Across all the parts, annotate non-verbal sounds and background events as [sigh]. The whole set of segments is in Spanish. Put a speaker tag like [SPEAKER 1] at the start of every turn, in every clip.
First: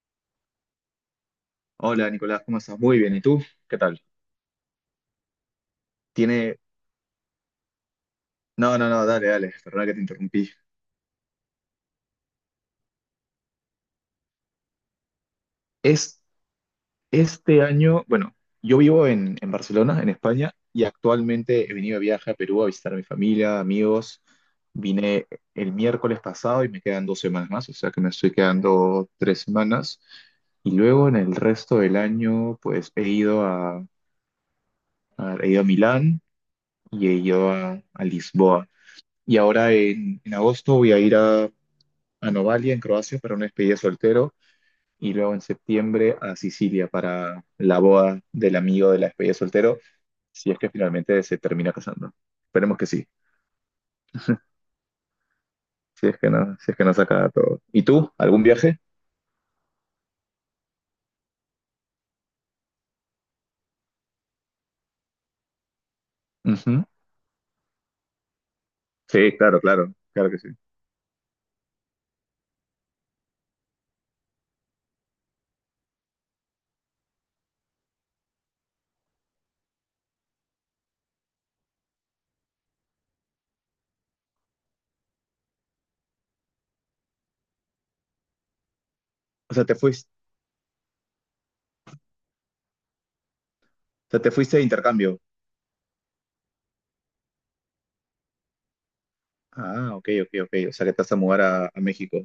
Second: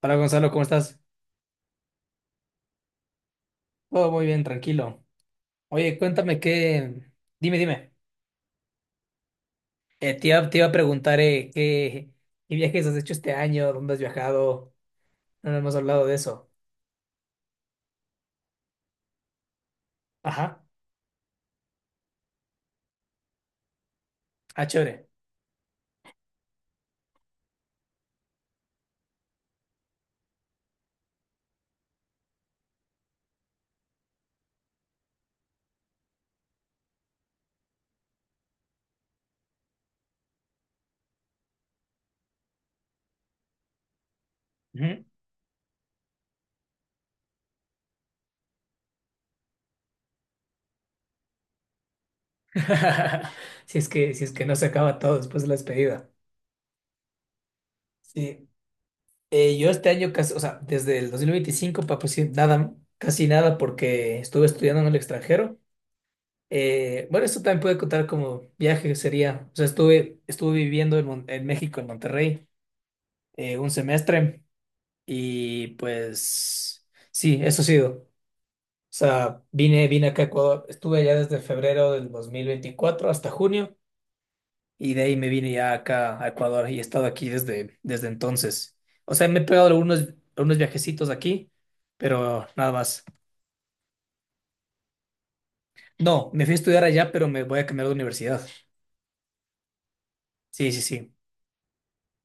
[SPEAKER 1] Hola Gonzalo, ¿cómo estás?
[SPEAKER 2] Hola Nicolás, ¿cómo estás? Muy bien, ¿y tú? ¿Qué tal?
[SPEAKER 1] Todo muy bien, tranquilo. Oye, cuéntame
[SPEAKER 2] Tiene...
[SPEAKER 1] qué. Dime, dime.
[SPEAKER 2] No, no, no, dale, dale, perdona que te interrumpí.
[SPEAKER 1] Te iba a preguntar qué viajes has hecho este año, dónde has viajado. No nos hemos hablado de
[SPEAKER 2] Es
[SPEAKER 1] eso.
[SPEAKER 2] Este año, bueno, yo vivo en Barcelona, en España,
[SPEAKER 1] Ajá.
[SPEAKER 2] y actualmente he venido de viaje a Perú a visitar a mi familia, amigos.
[SPEAKER 1] Ah, chévere.
[SPEAKER 2] Vine el miércoles pasado y me quedan 2 semanas más, o sea que me estoy quedando 3 semanas. Y luego en el resto del año, pues he ido a Milán y he ido a Lisboa. Y ahora en agosto voy a ir a Novalia en Croacia para una despedida de soltero,
[SPEAKER 1] Ujú.
[SPEAKER 2] y luego en septiembre a Sicilia para la boda del amigo de la despedida de soltero, si es que finalmente se termina casando. Esperemos que sí,
[SPEAKER 1] [laughs] Si es que no se
[SPEAKER 2] [laughs]
[SPEAKER 1] acaba todo después de la
[SPEAKER 2] si
[SPEAKER 1] despedida.
[SPEAKER 2] es que no, si es que no saca todo. ¿Y tú? ¿Algún
[SPEAKER 1] Sí.
[SPEAKER 2] viaje?
[SPEAKER 1] Yo este año casi, o sea, desde el 2025 para pues, sí, nada, casi nada porque estuve estudiando en el extranjero.
[SPEAKER 2] Ujú.
[SPEAKER 1] Bueno, esto también puede contar como viaje,
[SPEAKER 2] Sí,
[SPEAKER 1] sería. O
[SPEAKER 2] claro,
[SPEAKER 1] sea,
[SPEAKER 2] claro, claro que sí.
[SPEAKER 1] estuve viviendo en México, en Monterrey, un semestre y pues sí, eso ha sido. O sea, vine acá a Ecuador, estuve allá desde febrero del 2024 hasta junio y de ahí me vine ya acá a Ecuador y he estado aquí desde entonces. O sea, me he
[SPEAKER 2] O sea,
[SPEAKER 1] pegado
[SPEAKER 2] te fuiste,
[SPEAKER 1] algunos viajecitos aquí, pero nada más.
[SPEAKER 2] o sea, te fuiste de intercambio.
[SPEAKER 1] No, me fui a estudiar allá, pero me voy a cambiar de universidad.
[SPEAKER 2] Ah, ok, ok, ok.
[SPEAKER 1] Sí,
[SPEAKER 2] O
[SPEAKER 1] sí,
[SPEAKER 2] sea, que te vas
[SPEAKER 1] sí.
[SPEAKER 2] a mudar a México.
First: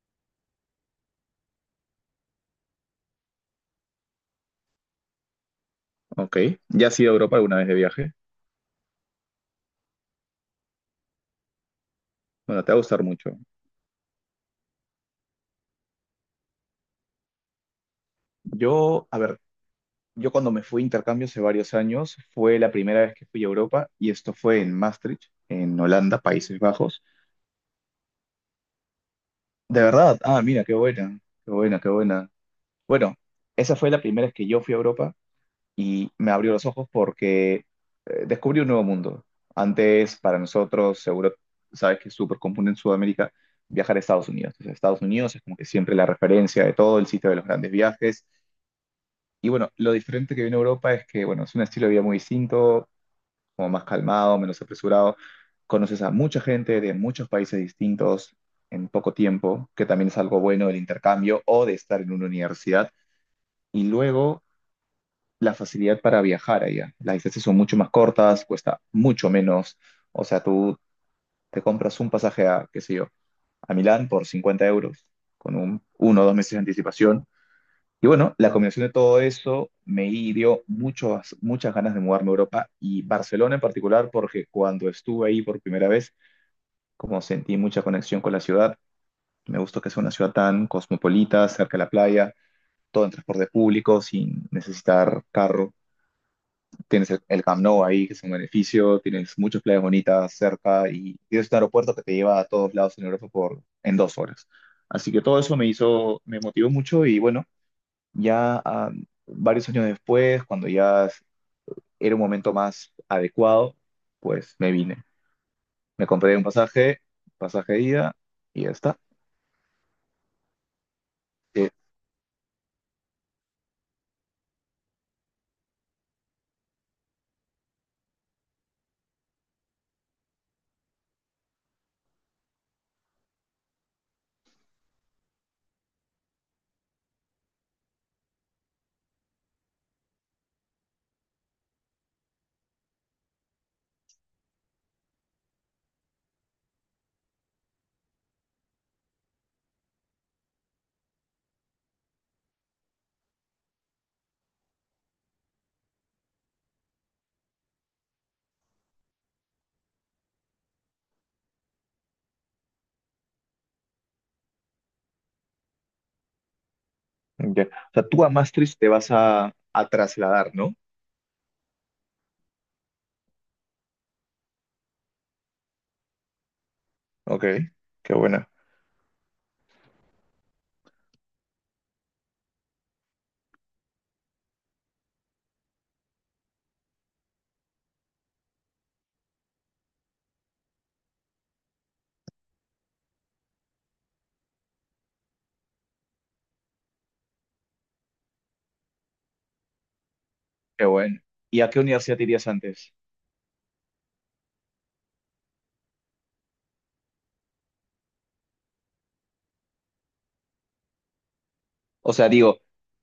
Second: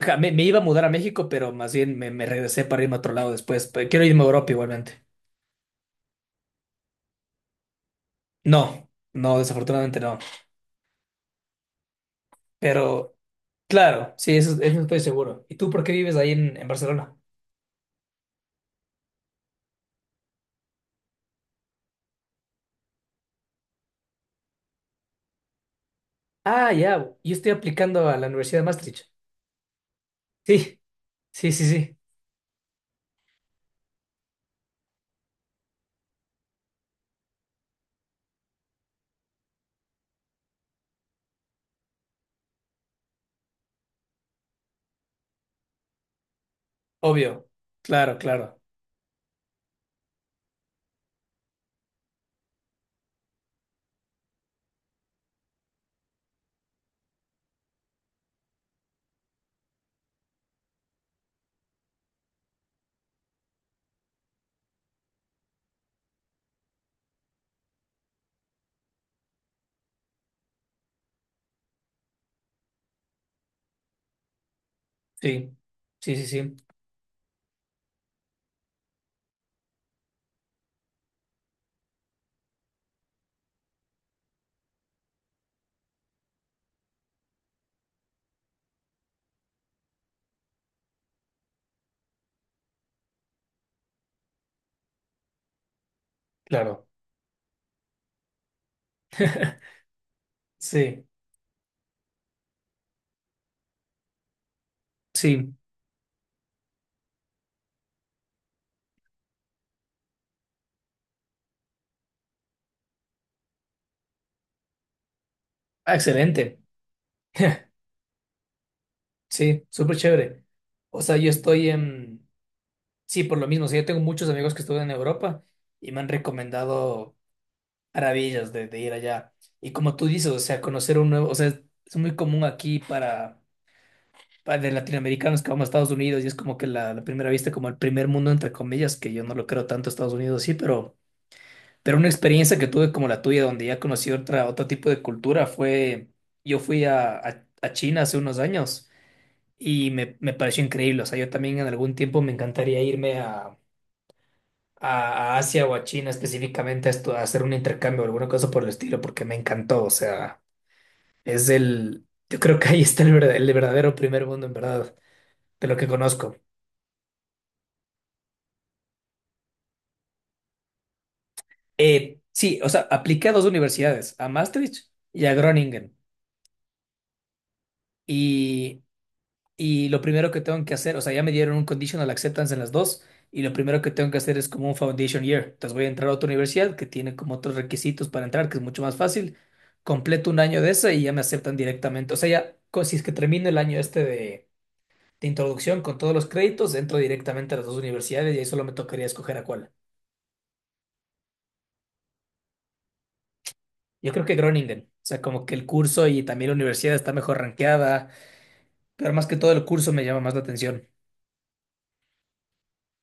[SPEAKER 1] Ja, me iba a mudar a México, pero más bien me regresé para irme a otro lado después. Pero quiero irme a Europa igualmente.
[SPEAKER 2] Ok. ¿Ya has ido a Europa alguna vez de viaje?
[SPEAKER 1] No, no, desafortunadamente no.
[SPEAKER 2] Bueno, te va a gustar
[SPEAKER 1] Pero
[SPEAKER 2] mucho.
[SPEAKER 1] claro, sí, eso estoy seguro. ¿Y tú por qué vives ahí en Barcelona?
[SPEAKER 2] Yo, a ver, yo cuando me fui a intercambio hace varios años, fue la primera vez que fui a Europa, y esto fue en Maastricht, en Holanda, Países
[SPEAKER 1] Ah,
[SPEAKER 2] Bajos.
[SPEAKER 1] ya, yo estoy aplicando a la Universidad de Maastricht.
[SPEAKER 2] De verdad, ah, mira, qué
[SPEAKER 1] Sí,
[SPEAKER 2] buena, qué
[SPEAKER 1] sí, sí,
[SPEAKER 2] buena, qué
[SPEAKER 1] sí,
[SPEAKER 2] buena. Bueno, esa fue la primera vez que yo fui a Europa y me abrió los ojos porque descubrí un nuevo mundo. Antes, para nosotros, seguro sabes que es súper común en Sudamérica viajar a Estados Unidos. Entonces, Estados Unidos es como que siempre la referencia de todo, el sitio de los
[SPEAKER 1] obvio.
[SPEAKER 2] grandes
[SPEAKER 1] Claro,
[SPEAKER 2] viajes.
[SPEAKER 1] claro.
[SPEAKER 2] Y bueno, lo diferente que viene a Europa es que, bueno, es un estilo de vida muy distinto, como más calmado, menos apresurado. Conoces a mucha gente de muchos países distintos en poco tiempo, que también es algo bueno del intercambio o de estar en una universidad. Y luego la facilidad para viajar allá. Las distancias son mucho más cortas, cuesta mucho menos. O sea, tú te compras un pasaje a, qué sé yo, a Milán por 50 euros,
[SPEAKER 1] Sí,
[SPEAKER 2] con
[SPEAKER 1] sí,
[SPEAKER 2] uno o
[SPEAKER 1] sí,
[SPEAKER 2] dos meses
[SPEAKER 1] sí,
[SPEAKER 2] de anticipación, y bueno, la combinación de todo eso me dio muchas muchas ganas de mudarme a Europa y Barcelona en particular, porque cuando estuve ahí por primera vez, como sentí mucha conexión con la ciudad, me gustó que sea una ciudad tan cosmopolita, cerca de la playa, todo en transporte público, sin necesitar carro.
[SPEAKER 1] claro.
[SPEAKER 2] Tienes el Camp Nou ahí, que es un beneficio, tienes muchas
[SPEAKER 1] [laughs]
[SPEAKER 2] playas bonitas cerca
[SPEAKER 1] Sí,
[SPEAKER 2] y tienes un aeropuerto que te lleva a todos lados en Europa en 2 horas. Así que todo
[SPEAKER 1] sí.
[SPEAKER 2] eso me hizo, me motivó mucho y bueno, ya ah, varios años después, cuando ya era un momento más adecuado, pues me vine.
[SPEAKER 1] Ah,
[SPEAKER 2] Me compré un
[SPEAKER 1] excelente.
[SPEAKER 2] pasaje,
[SPEAKER 1] [laughs]
[SPEAKER 2] pasaje de ida y ya está.
[SPEAKER 1] Sí, súper chévere. O sea, yo estoy
[SPEAKER 2] Eh,
[SPEAKER 1] en. Sí, por lo mismo, o sea, yo tengo muchos amigos que estudian en Europa y me han recomendado maravillas de ir allá. Y como tú dices, o sea, conocer un nuevo, o sea, es muy común aquí para de latinoamericanos que vamos a Estados Unidos y es como que la primera vista, como el primer mundo, entre comillas, que yo no lo creo tanto Estados Unidos, sí, pero una experiencia que tuve como la tuya, donde ya conocí otra, otro tipo de cultura, fue, yo fui a China hace unos años y me pareció increíble, o sea, yo también en algún tiempo me encantaría irme a Asia o a China específicamente a hacer un intercambio o alguna cosa por el estilo, porque me encantó. O sea, yo creo que ahí está el verdadero primer mundo, en verdad, de lo que conozco.
[SPEAKER 2] ya. O sea, tú a Maastricht te vas a trasladar, ¿no?
[SPEAKER 1] Sí, o sea, apliqué a dos universidades, a Maastricht y a Groningen.
[SPEAKER 2] Ok, qué buena.
[SPEAKER 1] Y lo primero que tengo que hacer, o sea, ya me dieron un conditional acceptance en las dos, y lo primero que tengo que hacer es como un foundation year. Entonces voy a entrar a otra universidad que tiene como otros requisitos para entrar, que es mucho más fácil. Completo un año de esa y ya me aceptan directamente. O sea, ya, si es que termino el año este de introducción con todos los créditos, entro directamente a las dos universidades y ahí solo me tocaría escoger a cuál.
[SPEAKER 2] Qué bueno. ¿Y a qué universidad te irías antes?
[SPEAKER 1] Yo creo que Groningen, o sea, como que el curso y también la universidad está mejor rankeada, pero más que todo el curso me llama más la atención.
[SPEAKER 2] O sea, digo,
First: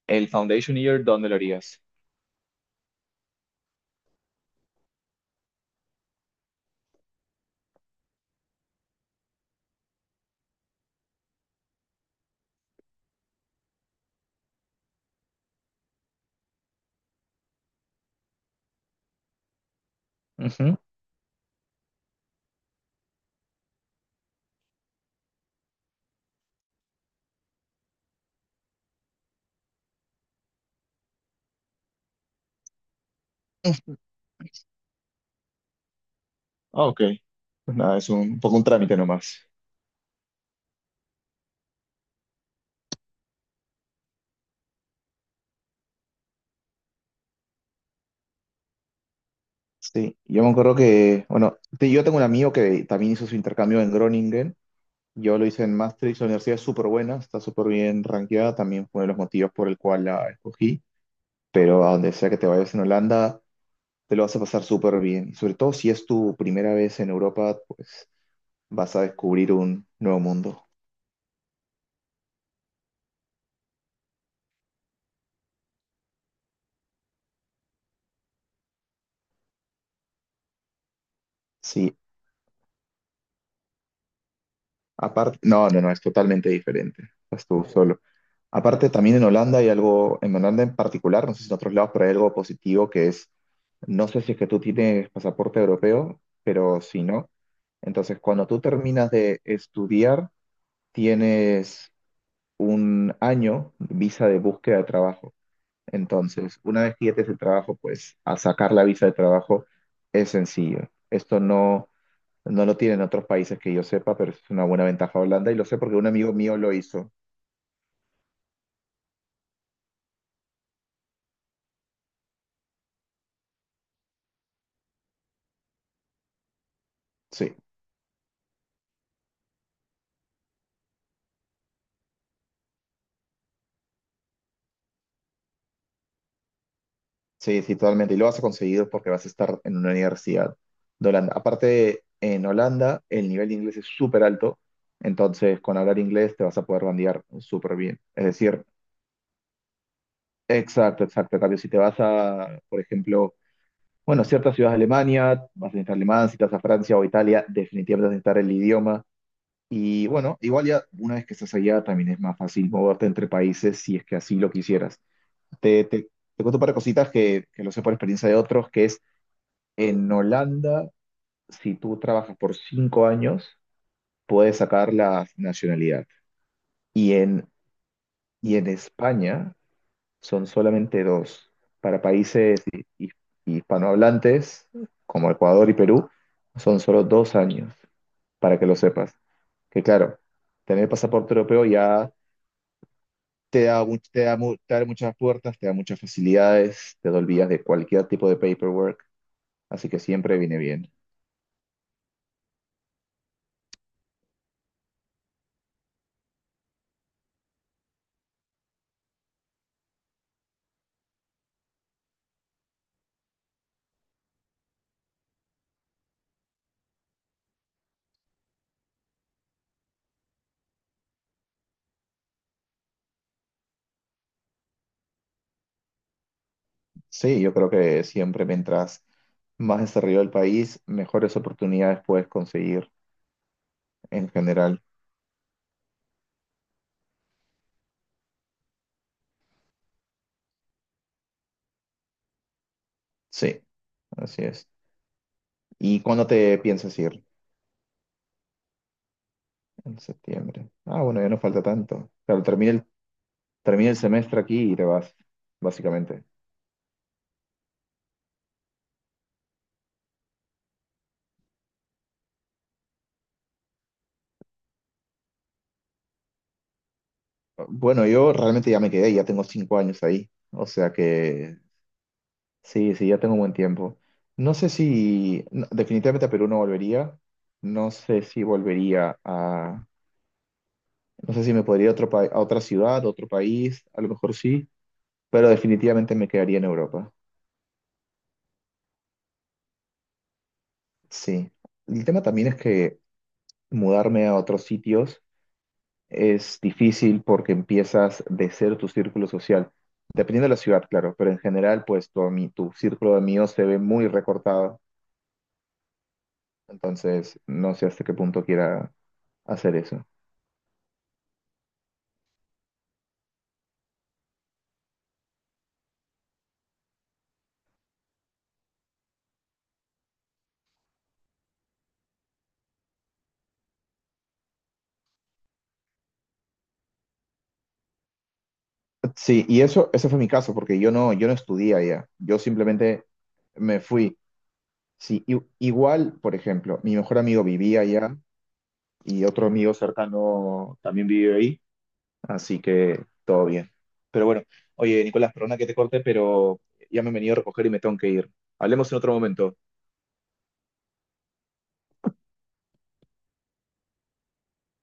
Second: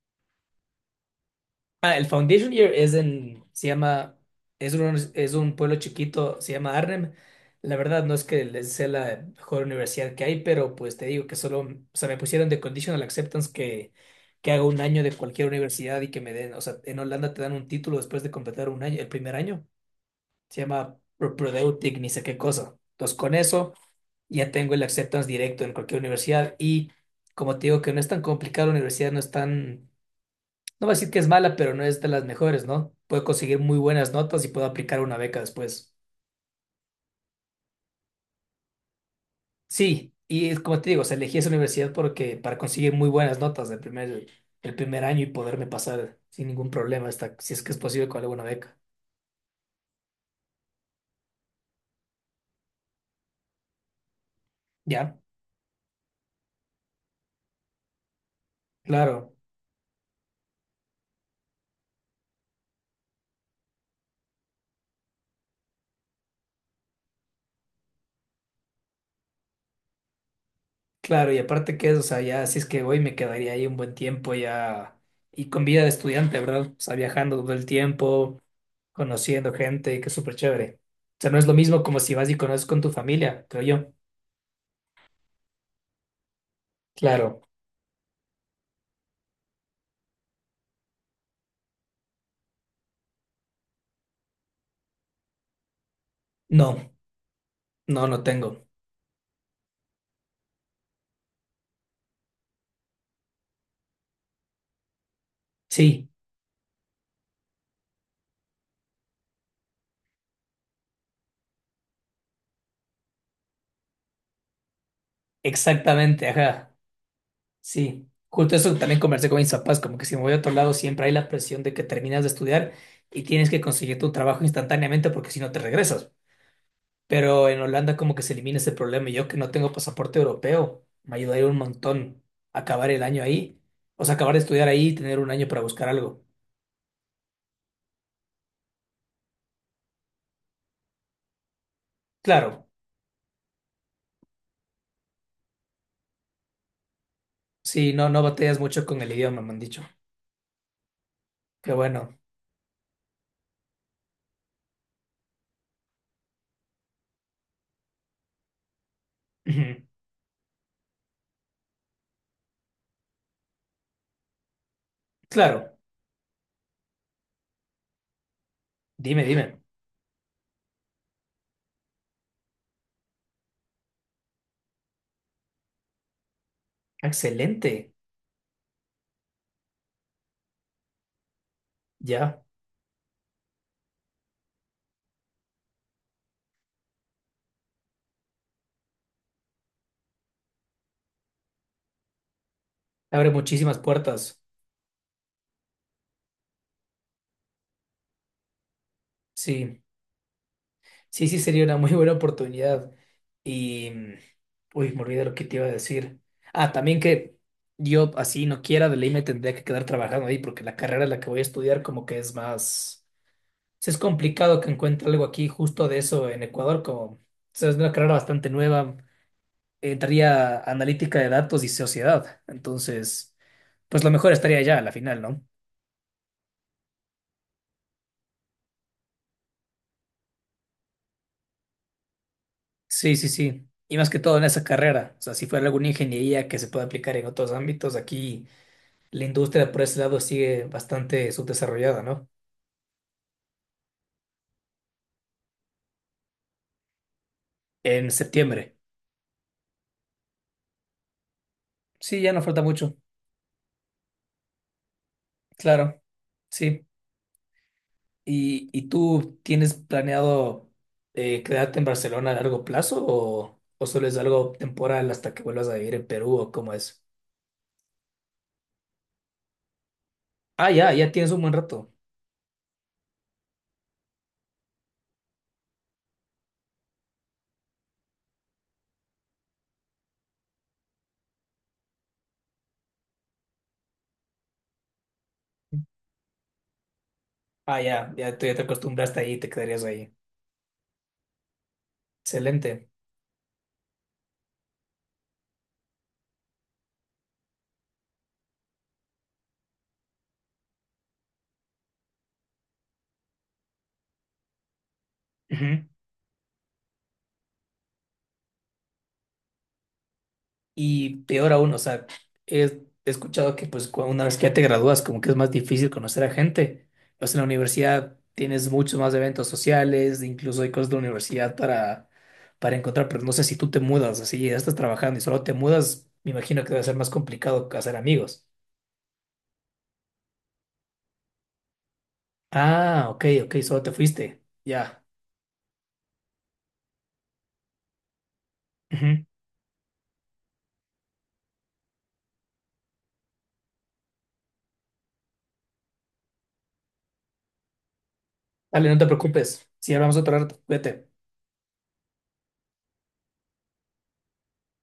[SPEAKER 2] el Foundation Year, ¿dónde lo harías?
[SPEAKER 1] Ah, el Foundation Year es en, se llama, es un pueblo chiquito, se llama Arnhem. La verdad no es que les sea la mejor universidad que hay, pero pues te digo que solo, o sea, me pusieron de conditional acceptance que haga un año de cualquier universidad y que me den, o sea, en Holanda te dan un título después de completar un año, el primer año. Se
[SPEAKER 2] Ujú.
[SPEAKER 1] llama Prodeutic, ni sé qué cosa. Entonces con eso ya tengo el acceptance directo en cualquier universidad y como te digo que no es tan complicado, la universidad no es tan, no voy a decir que es mala, pero no es de las mejores, ¿no? Puedo conseguir muy buenas notas y puedo aplicar una beca después.
[SPEAKER 2] Ah, ok. Pues nada, es un, poco un trámite nomás.
[SPEAKER 1] Sí, y es como te digo, o sea, elegí esa universidad porque para conseguir muy buenas notas el primer año y poderme pasar sin ningún problema hasta si es que es posible con alguna beca.
[SPEAKER 2] Sí, yo me acuerdo que, bueno, yo tengo un amigo que también hizo su intercambio en Groningen.
[SPEAKER 1] Ya,
[SPEAKER 2] Yo lo hice en Maastricht, la universidad es súper buena, está súper bien rankeada, también fue uno de los
[SPEAKER 1] claro,
[SPEAKER 2] motivos por el cual la escogí, pero a donde sea que te vayas en Holanda, te lo vas a pasar súper bien. Y sobre todo si es tu primera vez en Europa, pues vas a descubrir un nuevo mundo.
[SPEAKER 1] claro, y aparte que es, o sea, ya si es que voy me quedaría ahí un buen tiempo ya y con vida de estudiante, ¿verdad? O sea, viajando todo el tiempo, conociendo gente, que es súper chévere. O sea, no es lo mismo
[SPEAKER 2] Sí,
[SPEAKER 1] como si vas y conoces con tu familia, creo yo.
[SPEAKER 2] aparte, no, no, no, es totalmente diferente.
[SPEAKER 1] Claro.
[SPEAKER 2] Estás tú solo. Aparte, también en Holanda hay algo, en Holanda en particular, no sé si en otros lados, pero hay algo positivo que es, no sé si es que tú tienes pasaporte europeo,
[SPEAKER 1] No,
[SPEAKER 2] pero si no,
[SPEAKER 1] no,
[SPEAKER 2] entonces
[SPEAKER 1] no
[SPEAKER 2] cuando tú
[SPEAKER 1] tengo.
[SPEAKER 2] terminas de estudiar, tienes un año de visa de búsqueda de trabajo.
[SPEAKER 1] Sí,
[SPEAKER 2] Entonces, una vez que ya tienes el trabajo, pues a sacar la visa de trabajo es sencillo. Esto no lo tienen otros países que yo sepa, pero es una buena ventaja Holanda y lo sé porque un
[SPEAKER 1] exactamente,
[SPEAKER 2] amigo mío lo
[SPEAKER 1] ajá.
[SPEAKER 2] hizo.
[SPEAKER 1] Sí. Justo eso también conversé con mis papás, como que si me voy a otro lado siempre hay la presión de que terminas de estudiar y tienes que conseguir tu trabajo instantáneamente porque si no te regresas. Pero
[SPEAKER 2] Sí,
[SPEAKER 1] en Holanda como que se elimina ese problema y yo que no tengo pasaporte europeo, me ayudaría un montón acabar el año ahí, o sea, acabar de estudiar ahí y tener un año para buscar algo.
[SPEAKER 2] sí, sí, totalmente. Y lo vas a conseguir porque vas a estar en una universidad de Holanda. Aparte, en
[SPEAKER 1] Claro,
[SPEAKER 2] Holanda el nivel de inglés es súper alto, entonces con hablar inglés te vas a poder bandear súper
[SPEAKER 1] sí,
[SPEAKER 2] bien.
[SPEAKER 1] no, no
[SPEAKER 2] Es
[SPEAKER 1] batallas
[SPEAKER 2] decir,
[SPEAKER 1] mucho con el idioma, me han dicho.
[SPEAKER 2] exacto, exacto. En cambio, si
[SPEAKER 1] Qué
[SPEAKER 2] te vas
[SPEAKER 1] bueno.
[SPEAKER 2] a, por ejemplo, bueno, ciertas ciudades de Alemania, vas a necesitar alemán, si te vas a Francia o Italia, definitivamente vas a necesitar el idioma.
[SPEAKER 1] Ujú.
[SPEAKER 2] Y bueno, igual ya una vez que estás allá también es más fácil moverte entre países si es que así lo quisieras.
[SPEAKER 1] Claro,
[SPEAKER 2] Te, te, Te cuento un par de cositas que lo sé por experiencia de otros, que es
[SPEAKER 1] dime, dime.
[SPEAKER 2] en Holanda, si tú trabajas por 5 años, puedes sacar la nacionalidad. Y en,
[SPEAKER 1] Excelente.
[SPEAKER 2] y en España son solamente dos. Para
[SPEAKER 1] Ya.
[SPEAKER 2] países hispanohablantes, como Ecuador y Perú, son solo 2 años, para que lo sepas. Que claro, tener pasaporte europeo ya
[SPEAKER 1] Abre muchísimas puertas.
[SPEAKER 2] te abre muchas puertas, te da muchas facilidades, te olvidas de cualquier tipo de paperwork,
[SPEAKER 1] Sí,
[SPEAKER 2] así que siempre viene bien.
[SPEAKER 1] sí, sí, sería una muy buena oportunidad. Y, uy, me olvidé lo que te iba a decir. Ah, también que yo así no quiera, de ley me tendría que quedar trabajando ahí porque la carrera en la que voy a estudiar como que es más. Sí, es complicado que encuentre algo aquí justo de eso en Ecuador, como, o sea, es una carrera bastante nueva. Entraría analítica de datos y sociedad. Entonces, pues lo mejor estaría allá a la final, ¿no?
[SPEAKER 2] Sí, yo creo que siempre mientras más desarrollado el país, mejores oportunidades puedes conseguir
[SPEAKER 1] Sí, sí, sí. Y más que
[SPEAKER 2] en
[SPEAKER 1] todo en esa
[SPEAKER 2] general.
[SPEAKER 1] carrera. O sea, si fuera alguna ingeniería que se pueda aplicar en otros ámbitos, aquí la industria por ese lado sigue bastante subdesarrollada, ¿no?
[SPEAKER 2] Sí, así es. ¿Y cuándo te piensas ir?
[SPEAKER 1] En septiembre.
[SPEAKER 2] En septiembre. Ah, bueno, ya no falta tanto.
[SPEAKER 1] Sí, ya no
[SPEAKER 2] Claro,
[SPEAKER 1] falta mucho.
[SPEAKER 2] termina el semestre aquí y te vas,
[SPEAKER 1] Claro.
[SPEAKER 2] básicamente.
[SPEAKER 1] Sí. ¿Y tú tienes planeado quedarte en Barcelona a largo plazo o solo es algo temporal hasta que vuelvas a vivir en Perú o cómo es?
[SPEAKER 2] Bueno, yo realmente ya me quedé, ya tengo 5 años ahí. O
[SPEAKER 1] Ah,
[SPEAKER 2] sea
[SPEAKER 1] ya, ya tienes un buen
[SPEAKER 2] que
[SPEAKER 1] rato.
[SPEAKER 2] sí, sí, ya tengo un buen tiempo. No sé si, no, definitivamente a Perú no volvería. No sé si volvería a, no sé si me podría ir a otro a otra ciudad, a otro país, a lo mejor sí, pero definitivamente me quedaría en Europa.
[SPEAKER 1] Ah, ya, ya, tú ya te acostumbraste ahí y te quedarías ahí.
[SPEAKER 2] Sí. El tema también es
[SPEAKER 1] Excelente.
[SPEAKER 2] que mudarme a otros sitios es difícil porque empiezas de cero tu círculo social, dependiendo de la ciudad, claro, pero en general, pues tu círculo de amigos se ve muy recortado,
[SPEAKER 1] Ujú.
[SPEAKER 2] entonces no sé hasta qué punto quiera hacer eso.
[SPEAKER 1] Y peor aún, o sea, he escuchado que pues una vez que ya te gradúas, como que es más difícil conocer a gente. Pues en la universidad tienes muchos más eventos sociales, incluso hay cosas de la universidad para encontrar, pero no sé si tú te mudas, así ya estás trabajando y solo te mudas, me imagino que debe ser más complicado hacer amigos.
[SPEAKER 2] Sí, y eso, ese fue mi caso, porque yo no estudié allá, yo simplemente
[SPEAKER 1] Ah, ok, ok,
[SPEAKER 2] me
[SPEAKER 1] solo te
[SPEAKER 2] fui.
[SPEAKER 1] fuiste. Ya.
[SPEAKER 2] Sí, igual, por ejemplo, mi mejor amigo vivía allá
[SPEAKER 1] Ujú.
[SPEAKER 2] y otro amigo cercano también vive ahí. Así que todo bien. Pero bueno, oye, Nicolás, perdona que te corte, pero ya me han venido a recoger y me tengo que ir.
[SPEAKER 1] Dale,
[SPEAKER 2] Hablemos
[SPEAKER 1] no
[SPEAKER 2] en
[SPEAKER 1] te
[SPEAKER 2] otro momento.
[SPEAKER 1] preocupes. Si hablamos otro rato, cuídate.